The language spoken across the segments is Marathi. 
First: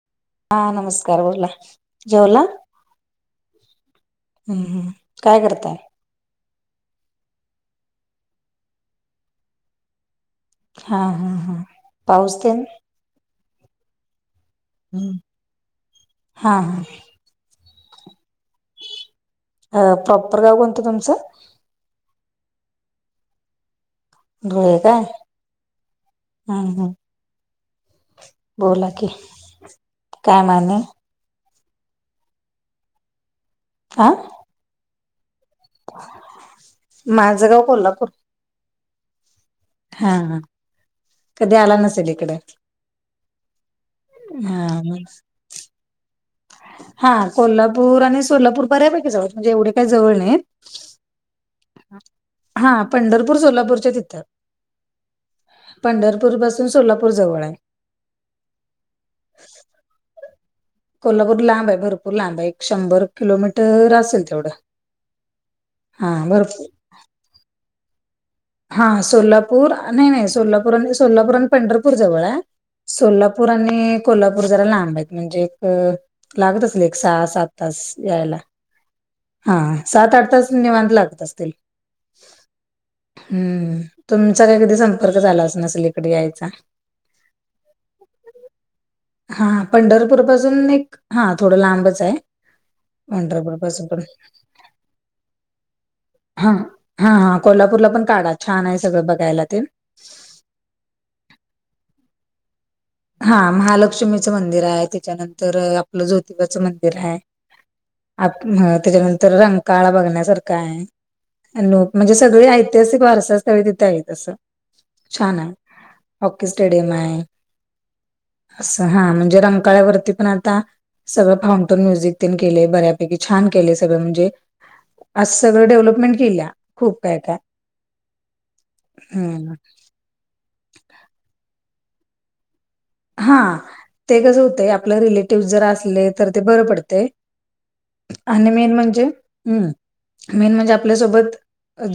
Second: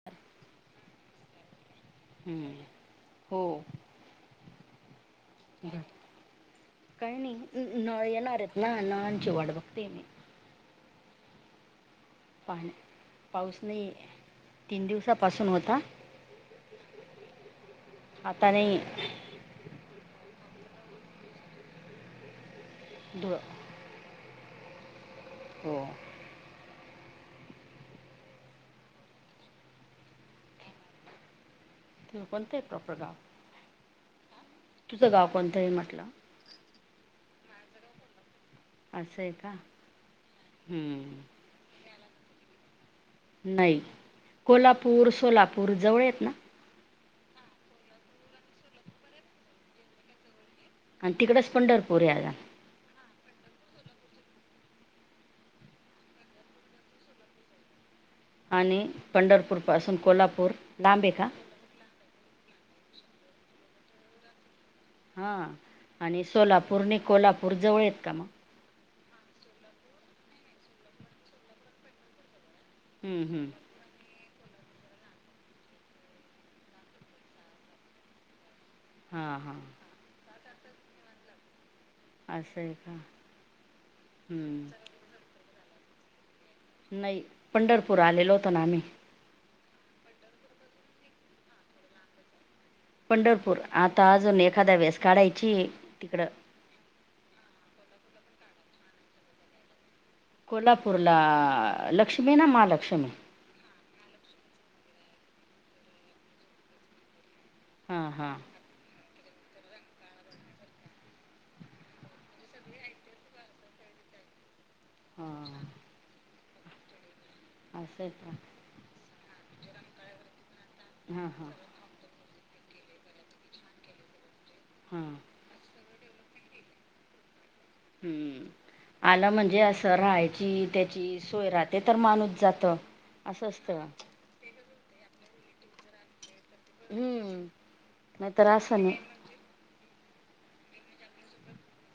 [inaudible] हा नमस्कार बोला, जेवला? हम्म हो हम्म ह. ब काय नाही नळ येणार आहेत ना नळांची वाट बघते मी हा हा हा. पाऊस तेन पाणी पाऊस नाही आहे. तीन हम्म. दिवसापासून होता हा आता नाहीये. अ प्रॉपर गाव कोणतं तुमचं? धुळं. धुळे काय? हो. हा हा. बोला की, काय म आणि? तुम्ही कोणतं आहेत प्रॉपर गाव? आ? तुझं गाव कोणत आहे म्हटलं माझं गाव कोल्हापूर असंय का? हा हा हम्म कधी आला नसेल इकडे. नाही. हा मग कोल्हापूर, सोलापूर जवळ आहेत ना? हा कोल्हापूर आणि सोलापूर बऱ्यापैकी जवळ म्हणजे एवढे काही जवळ नाहीत. आणि तिकडेच पंढरपूर आहे. हा पंढरपूर सोलापूरच्या तिथं. पंढरपूर पासून सोलापूर जवळ हाय. आणि पंढरपूर पासून कोल्हापूर? लांब आहे का कोल्हापूर लांब आहे भरपूर लांब आहे, एक शंभर किलोमीटर असेल तेवढं. हा हा आणि भरपूर सोलापूर आणि कोल्हापूर जवळ आहेत का मग? हा सोलापूर नाही नाही सोलापूर आणि सोलापूर आणि पंढरपूर जवळ हाय. हम्म सोलापूर हम्म आणि कोल्हापूर जरा लांब आहेत म्हणजे एक लागत असले एक सहा सात तास यायला हां सात-आठ तांस निवांत लागतं असतील. असं आहे का हम्मं तुमचा कांहीं कधीं हम्म संपर्क झालांच नसेल इकडे यांयचा. नाहीं पंढरपूर आलेलो होतो नां आम्हीं. हां पंढरपूर पासूंन एक हां थोडं लांबच आहे. पंढरपूर पासून पण आंता अजूंन एखाद्यां वेळेस काढांयचीय तिकडं. हां हां हां कोल्हापूंरला पणं कांढा छानं आहे सगळं बघांयला ते कोल्हापूंरला आं लक्ष्मी आहे नां महालक्ष्मी. हां महालक्ष्मीचं मंदिर आहे त्यांच्यानंतर आपलं ज्योतिबाचं मंदिर आहे. हां आप हां त्यांच्यानंतर रंकाळा बघण्यांसारख हांय. म्हणजे सगळें ऐतिहांसिक वारसां स्थळे तिथे आहेतं तसं छान हां आहे. स्टेडियंम आहे. असंय आहे कां. असं हां म्हणजे रमकाळ्यांवरती पणं आंता हां सगळं हां फाउं टंन म्युझिक तेनं केलंय बऱ्यांपैकी छान केलंय सगळं म्हणजे. हम्मं असं सगळं डेव्हलपमेंट केल्यां खूंप आहे आंता हम्मं आलं म्हणजे असं तरं राहांयची त्यांची सोय राहते तरं माणूंस जातो. हां ते कसं होतं आपलं रिलेटिव जरं असले तरं ते बरं पडते हम्म नाहीतर आणि मेन असं नाही म्हणजे मं मेन म्हणजे आपल्यांसोबत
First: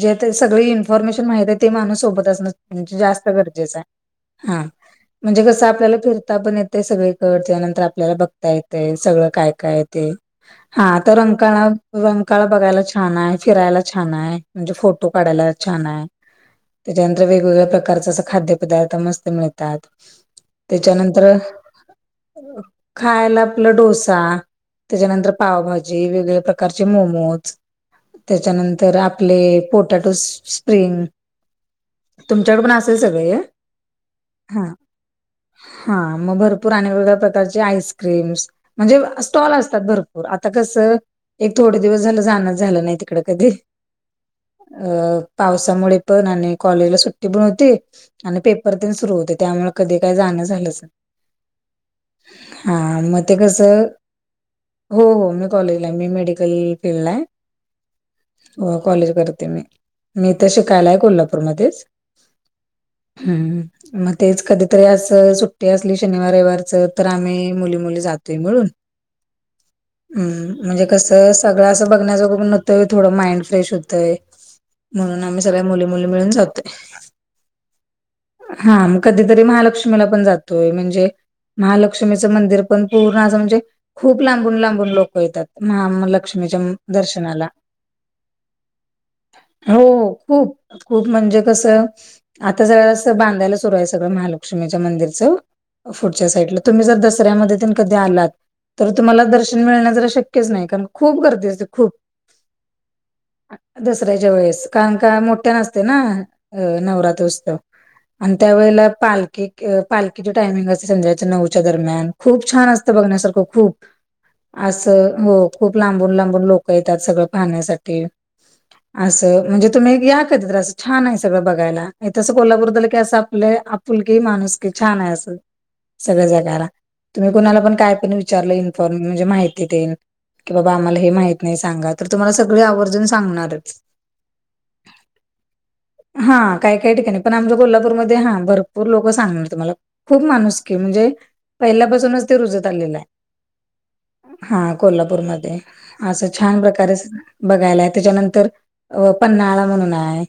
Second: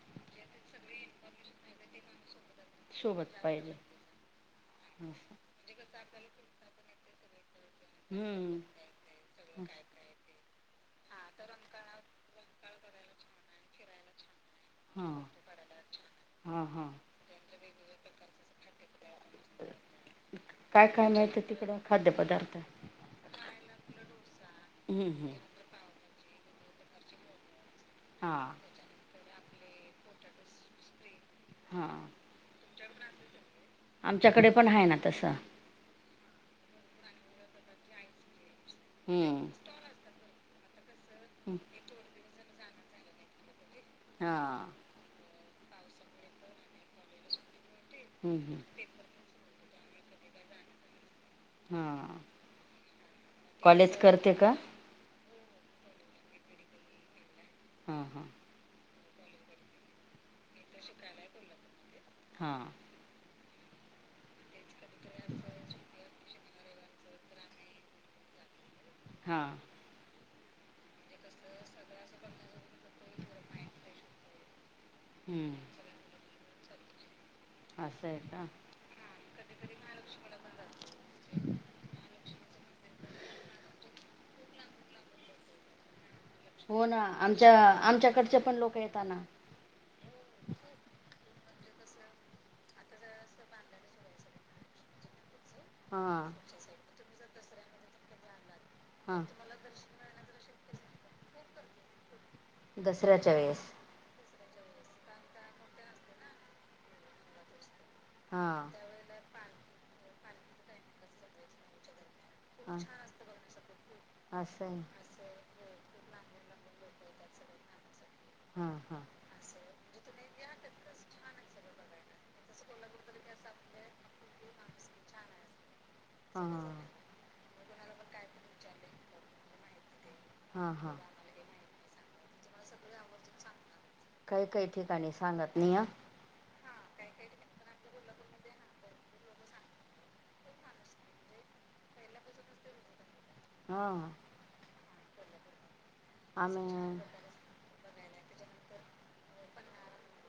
जे ते सगळी इन्फॉर्मेशन माहित आहे ते माणूंस सोबतं म्हणजे जास्तं सोबत पाहिजे गरजेच आहे हां म्हणजे कसं आपल्यला फिरतां पणं येतंय सगळीकडे त्यांनंतर आपल्यांला बघतां हम्म येतंय सगळं कायं कायं आहे ते. हां तरं रंकाळा रंकाळा बघांयला छान आहे फिरांयला छान आहे. म्हणजे फोटो हां काढांयला छान आहे हां हां त्यांच्यानंतर वेगवेगळ्यां प्रकारचा असं खाद्यंपदार्थ मस्तं मिळतांत काय काय त्यांच्यानंतर मिळतं तिकडं खाद्यपदार्थ खांयला आपलां डोसां हम्म त्यांच्यानंतर हम्म पावभाजी वेगवेगळ्यां प्रकारचें मोमोज हां त्यांच्यानंतर तरं आपले पोटॅटो स्प्रिंग. हां तुमच्याकडे पण असेल सगळे आमच्यांकडे पणं आहे नां तसं. हां मंग भरंपूर आणि वेगं वेेगळ्यां प्रकारचे आईस्क्रीम्स म्हणजे स्टॉल हम्म असतांत भरंपूर. हो आंता कसं एक थोडे दिवसं झालं जाणं झालं नाहीं तिकडं कधीं. हां अं पावसांमुळे पणं आणि कॉलेजलां सुट्टी पणं होती. हम्म आणि पेपर हम्म ते सुंरु होते त्यांमुळे कधीं कायं जाणं झालंच नाहीं. हां हां मंग ते कसं कॉलेज करते का हो हो मी कॉलेजला आहे मी मेडिकल फील्डला आहे. हां हां हो कॉलेज करते मी ईथ शिकांयला आहे कोल्हापूरमध्यें हां चं हम्मं मंग तेचं कधींतरी असं सुट्टी असली शनिवार रविवारचं. तरं आम्हीं मुली मुली जातोय मिळूंन. हां हम्मं म्हणजे कसं सगळं असं बघण्यांजोग पणं होतंय थोडं माइंड फ्रेश होतंय. म्हणूंन आम्हीं हम्म सगळ्यां मुली मुली मिळूंन जातोय. असंय आहे कां हां मंग कधीं तरी महालक्ष्मीला पण जातोय म्हणजे महालक्ष्मीचं मंदिर पण पूर्ण असं म्हणजे खूप लांबून लांबून लोकं येतात महामलक हो ना आमच्या आमच्याकडचे पण लोक येताना हो खूप खूप म्हणजे कसं आता जरास बांधायला सुरू आय तर महालक्ष्मीच्या मंदिरच पुढच्या हां साईडला तुम्ही जर दसऱ्यामध्ये तेनं कधी आलात तर हां तुम्हाला दर्शन मिळण जरा शक्यच नाय कारण खूप गर्दी असते खूप दसऱ्याच्या वेळेस. दसऱ्याच्या वेळेस कारणं का मोठ्यान असते ना अ नवरात्रोत्सव. आणि हां त्यावेळेला पालखी पालखीची टायमिंग असते संध्याच्या नऊच्या दरम्यान. खूप छान हां असत बघण्यासारखं खूप असं हो खूप लांबून लांबून लोक येतात सगळं पाहण्यासाठी हां हां अस म्हणजे तुम्ही या कधीतरी अस छान हाय सगळ बघायला हित अस कोल्हापूरात आलं की असं आपलय आप पुलकि माणूसकी छान आय असं. सगळ जगायला हां तुम्ही कुणाला पण काय पण विचारलं इन्फॉर्म म्हणजे माहिती तेन की हां बाबा हां आम्हाला हे माहित नाही सांगा तर तुम्हाला सगळे आवर्जून सांगणारच. काही काही ठिकाणी सांगत नाई आ हा काय काय ठिकाणी पण आमच्या कोल्हापूरमध्ये हां भर पूर लोक सांगणार तुम्हाला खूप माणुसकी म्हणजे पहिल्यापासूनच ते रुजत आलेलं आय. हा हा कोल्हापूरमध्ये असं छान प्रकारे आम्ही असं बघायलाय त्याच्यानंतर अ पन्हाळा म्हणून आय.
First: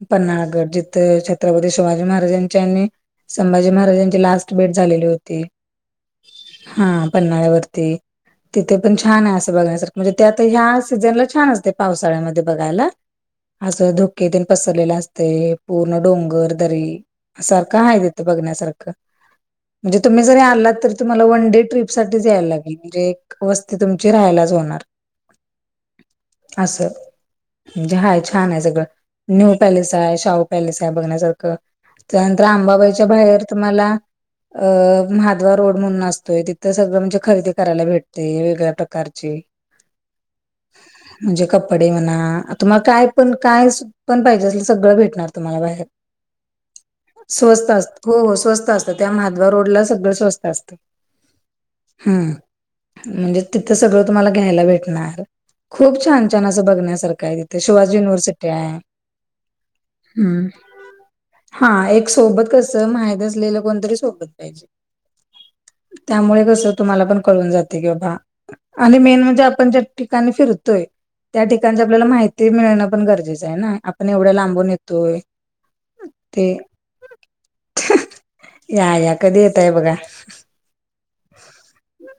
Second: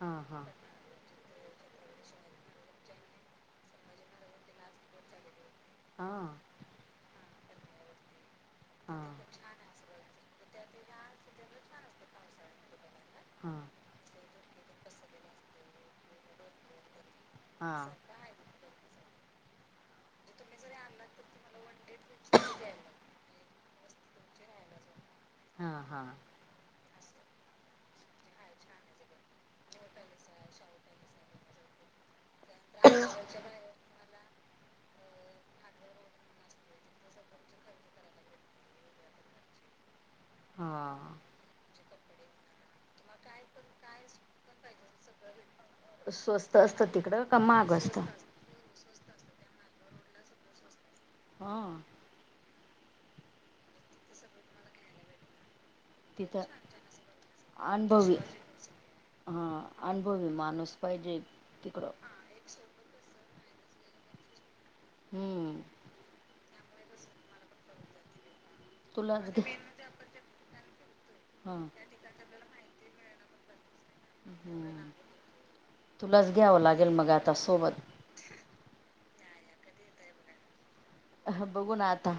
हां हां पन्नाळगड जिथं छत्रपती शिवाजी महाराजां त्यांनी संभाजी महाराजांची लास्ट भेट झालेली होती. हां हा पन्हाळ्यावरती तिथे पण हां. छान हाय असं बघण्यासारखं म्हणजे ते आता ह्या सीझनला छान असते पावसाळ्यामध्ये बघायला. हा असं धुकेतेन पसरलेला असतय पूर्ण डोंगर दरी हा सारखं हाय तिथं बघण्यासारखं म्हणजे तुम्ही जरी आलात तर तुम्हाला वन डे ट्रिप साठीच यायला लागेल म्हणजे वस्ती तुमची राहायलाच होणार. हा हा असं म्हणजे हाय छान हाय सगळं न्यू पॅलेस हाय, शाहू पॅलेस हाय बघण्यासारखं त्यानंतर आंबाबाईच्या बाहेर तुम्हाला अ म्हादवा रोड म्हणून असतोय तिथं सगळं म्हणजे खरेदी करायला भेटते वेगळ्या प्रकारची [unintelligible] हा म्हणजे कपडे म्हणा तुम्हाला काय पण काय सु पण पाहिजे असल सगळं भेटणार तुम्हाला बाहेर स्वस्त असतं तिकडं का स्वस्त महाग असत असतं. हो हो स्वस्त अस त्या माधवा रोड ला सगळं स्वस्त असतं. हा हम्म म्हणजे तिथं सगळं तुम्हाला घ्यायला भेटणार. खूप छान तिथं छान असं बघण्यासारखं हाय तिथे शिवाजी अनुभवी युनिव्हर्सिटी आय. हा अनुभवी माणूस पाहिजे. हा, तिकडं एक सोबत कसं माहित असलेलं कोणतरी सोबत न्यायचं. हम्म त्यामुळे कसं तुम्हाला पण कळून जाते की बाबा आणि मेन तुलाच म्हणजे घे आपण ज्या ठिकाणी फिरतोय त्या हा ठिकाणच आपल्याला माहि -ती मिळणं पण गरजेचं आहे ना आपण एवढ्या लांबून हम्म येतोय. तुलाच ते घ्यावं लागेल मग आता सोबत. या या, कधी येताय बघा? ह बघू ना आता,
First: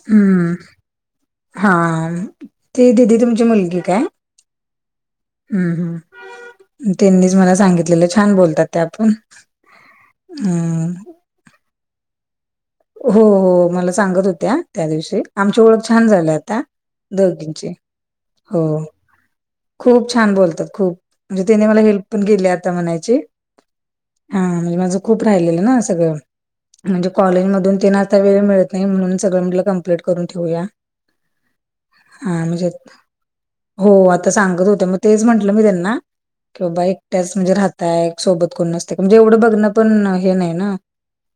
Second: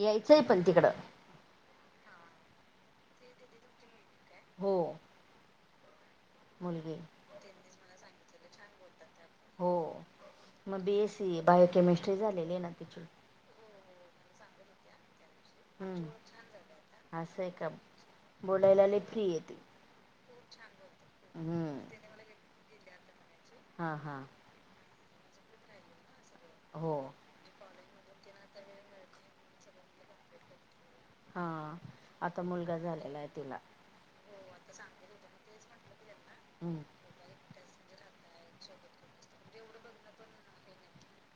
यायचंय पण तिकडं. हा ती तिथं तुमची मुलगी काय? हो! हम् हम्, मुलगी त्यांनीच मला सांगितलेलं छान बोलतात त्या पण. हो मग हम्म बी एस सी बायोकेमिस्ट्री झालेली ना तिची. हो हो, मला सांगत होत्या त्या दिवशी आमची ओळख हम्म छान झालीय आता. असं आहे का? दोघींची हो बोलायला लई फ्री आहे ती. खूप छान बोलतात खूप म्हणजे तिनी हम्म मला हेल्प पण केली आता म्हणायची. हा हा! आणि माझं खूप राहिलेलं ना सगळं हो म्हणजे कॉलेजमधून तिनं आता वेळ मिळत नाही म्हणून सगळं म्हटलं कम्प्लीट करून ठेवूया. हा, आता हा म्हणजे मुलगा झालेला आहे तिला. हो, आता सांगत होत मग तेच म्हंटलं मी त्यांना की हम्म बाबा एक [inaudible] म्हणजे राहताय सोबत कोण नसत म्हणजे एवढं बघणं पण हे नाही ना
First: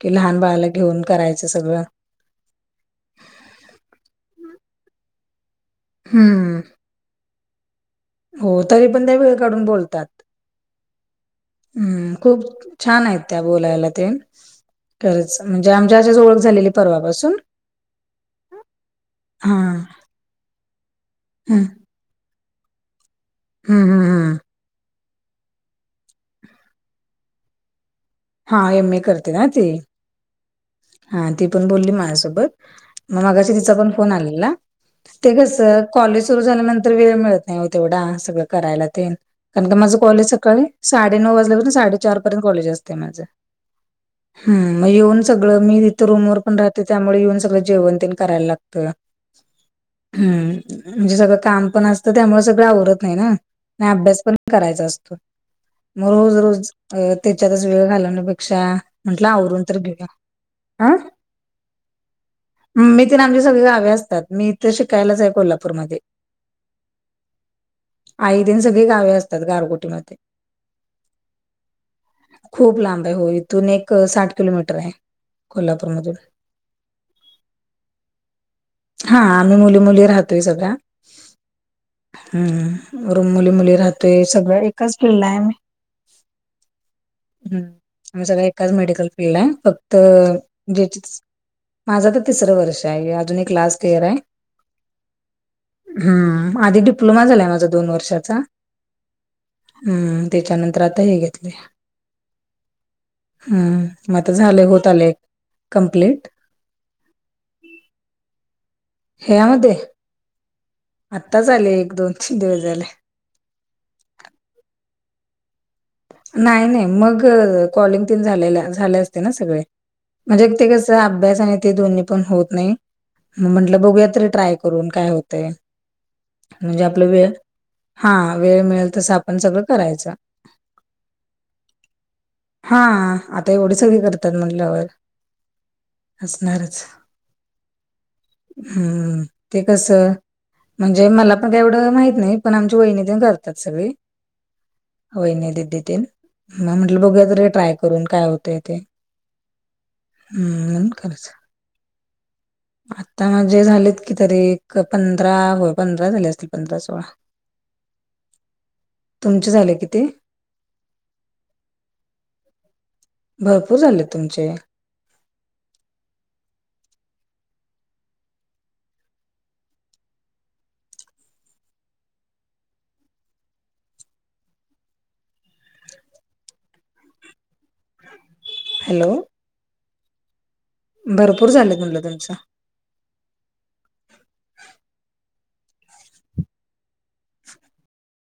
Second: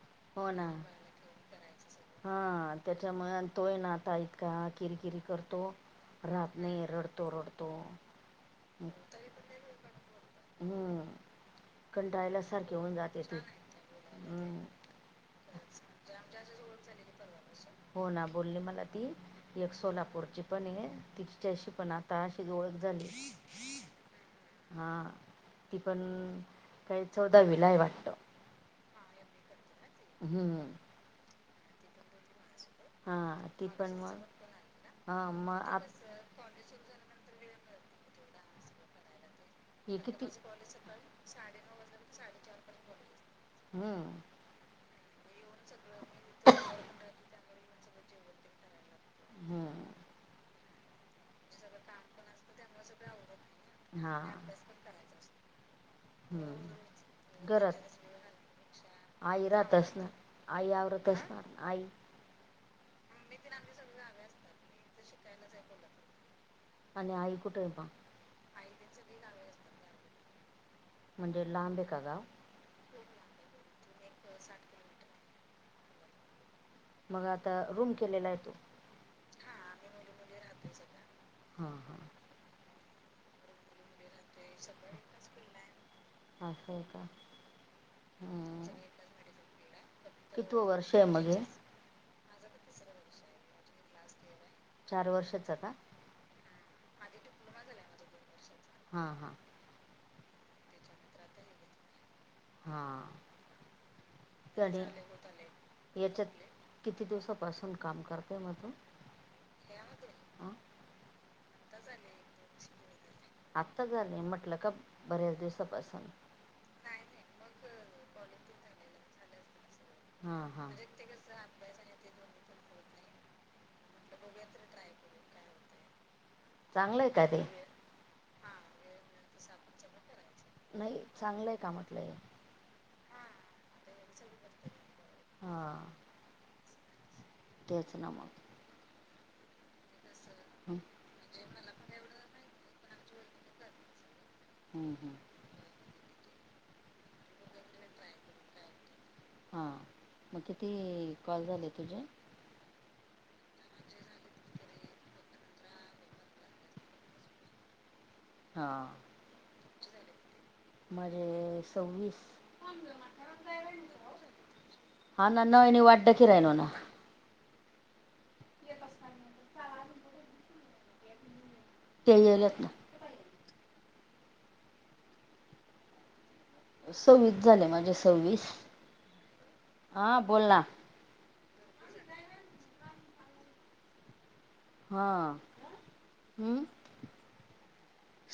कि लहान बाळाला घेऊन करायचं सगळं. हा, त्याच्यामुळे तो आहे ना आता इतका किरकिर करतो तो राहत हम्म नाही रडतो रडतो. हो, तरी पण त्या वेळ काढून बोलतात. हम्म कंटाळायला खूप सारखी होऊन छान आहेत जाते ती त्या बोलायला ते. हम्म खरंच म्हणजे आमच्या अशीच ओळख झालेली परवापासून हो ना, बोलली मला ती हा एक सोलापूरची पण आहे हम्म तिच्याशी पण आता अशीच ओळख झाली. हम् हम् हम्! हां, ती पण काय चौदावीलाय वाटतं. हा एम ए करते ना ते? हम्म! हा, ती पण बोलली माझ्यासोबत. मग हा माघाशी ती ति पण फोन मग आलेला, हा ते कस मग आप कॉलेज सुरू झाल्यानंतर वेळ मिळ नाही हो तेवढा सगळं करायला ते कारण की माझं हे किती कॉलेज सकाळी साडे नऊ वाजल्यापर्यंत साडेचार पर्यंत कॉलेज असते माझं. हम्म हम, मग येऊन सगळं मी तथं रूम वर पण राहते त्यामुळे येऊन सगळं जेवण ते करायला लागतं. हम्म, म्हणजे सगळं काम पण असत त्यामुळे सगळं आवरत नाही ना आणि हा अभ्यास पण करायचा असतो. मग रोज रोज हम्म त्याच्यातच वेळ घरात घालवण्यापेक्षा म्हटलं आई आवरून राहत तर घेऊया. असणार आई आवरत असणार? आई मी [inaudible] आमची सगळी गावे असतात, मी इथे शिकायलाच आहे कोल्हापूरमध्ये आणि आई कुठे आहे मग? आई तेन सगळी गावी असतात गारगोटीमध्ये. म्हणजे लांबे आहे का गाव? खूप लांब आहे., हो इथून एक साठ किलोमीटर आहे कोल्हापूरमधून मग आता रूम केलेला आहे तो हा आम्ही मुली -मुली राहतोय सगळ्या हा- हा- हम् वर मुली -मुली राहतोय, सगळं एकच फिल्ड ला आहे आम्ही असं आहे का हम्म आम्ही सगळ्या हम्म एकाच मेडिकल फिल्ड ला आहे फक्त तर कितवं जे वर्ष आहे मग हे माझं तर तिसरं वर्ष आहे अजून एक लास्ट इयर आहे. चार वर्षाचा का? हम् आधी डिप्लोमा झालाय माझा दोन वर्षाचा हा- हा हम्म.. त्याच्यानंतर आता हे घेतले. हा हम्म अता झाले त्याने होते. याच्यात किती दिवसापासून काम करते मग तू हे यामध्ये अ आत्ताच आले एक, दोन, तीन दिवस झाले. आत्ता आले नाही म्हटलं का बऱ्याच दिवसापासून नाही- नाही मग कॉलिंग तन झाले, झाले असते ना सगळे हा म्हणजे ते हा कस अभ्यास आणि ते दोन्ही पण होत नाही. मग म्हंटलं बघूया ततरी ट्राय करून काय होते. म्हणजे चांगलं आहे आपलं का वेळ ते हा, वेळ मिळेल तस आपण सगळं करायचं. नाही चांगलंय का म्हटलंय? हा आता एवढी सगळे करतात म्हटल्यावर हा असणारच तेच ना मग हम्म ते कस म्हणजे मला ऐवढ माहीत नाही पण आमची वहीनी करतात सगळी मग म्हटलं बघू त ते ट्राय करून काय होतय ते? हां मग हं, किती म्हणून करायचं. कॉल झाले तुझे आता म्हणजे झालेत कि तरी एक पंधरा होय पंधरा झाले असतील पंधरा सोळा हा तुमचे झाले किती माझे सव्वीस भरपूर झाले तुमचे हा ना न वाटदाची राहिल ना येत असताना ते येल आहेत ना सव्वीस झाले माझे सव्वीस हॅलो हां बोल ना भरपूर झालं म्हणल तुमच्या हां हम्म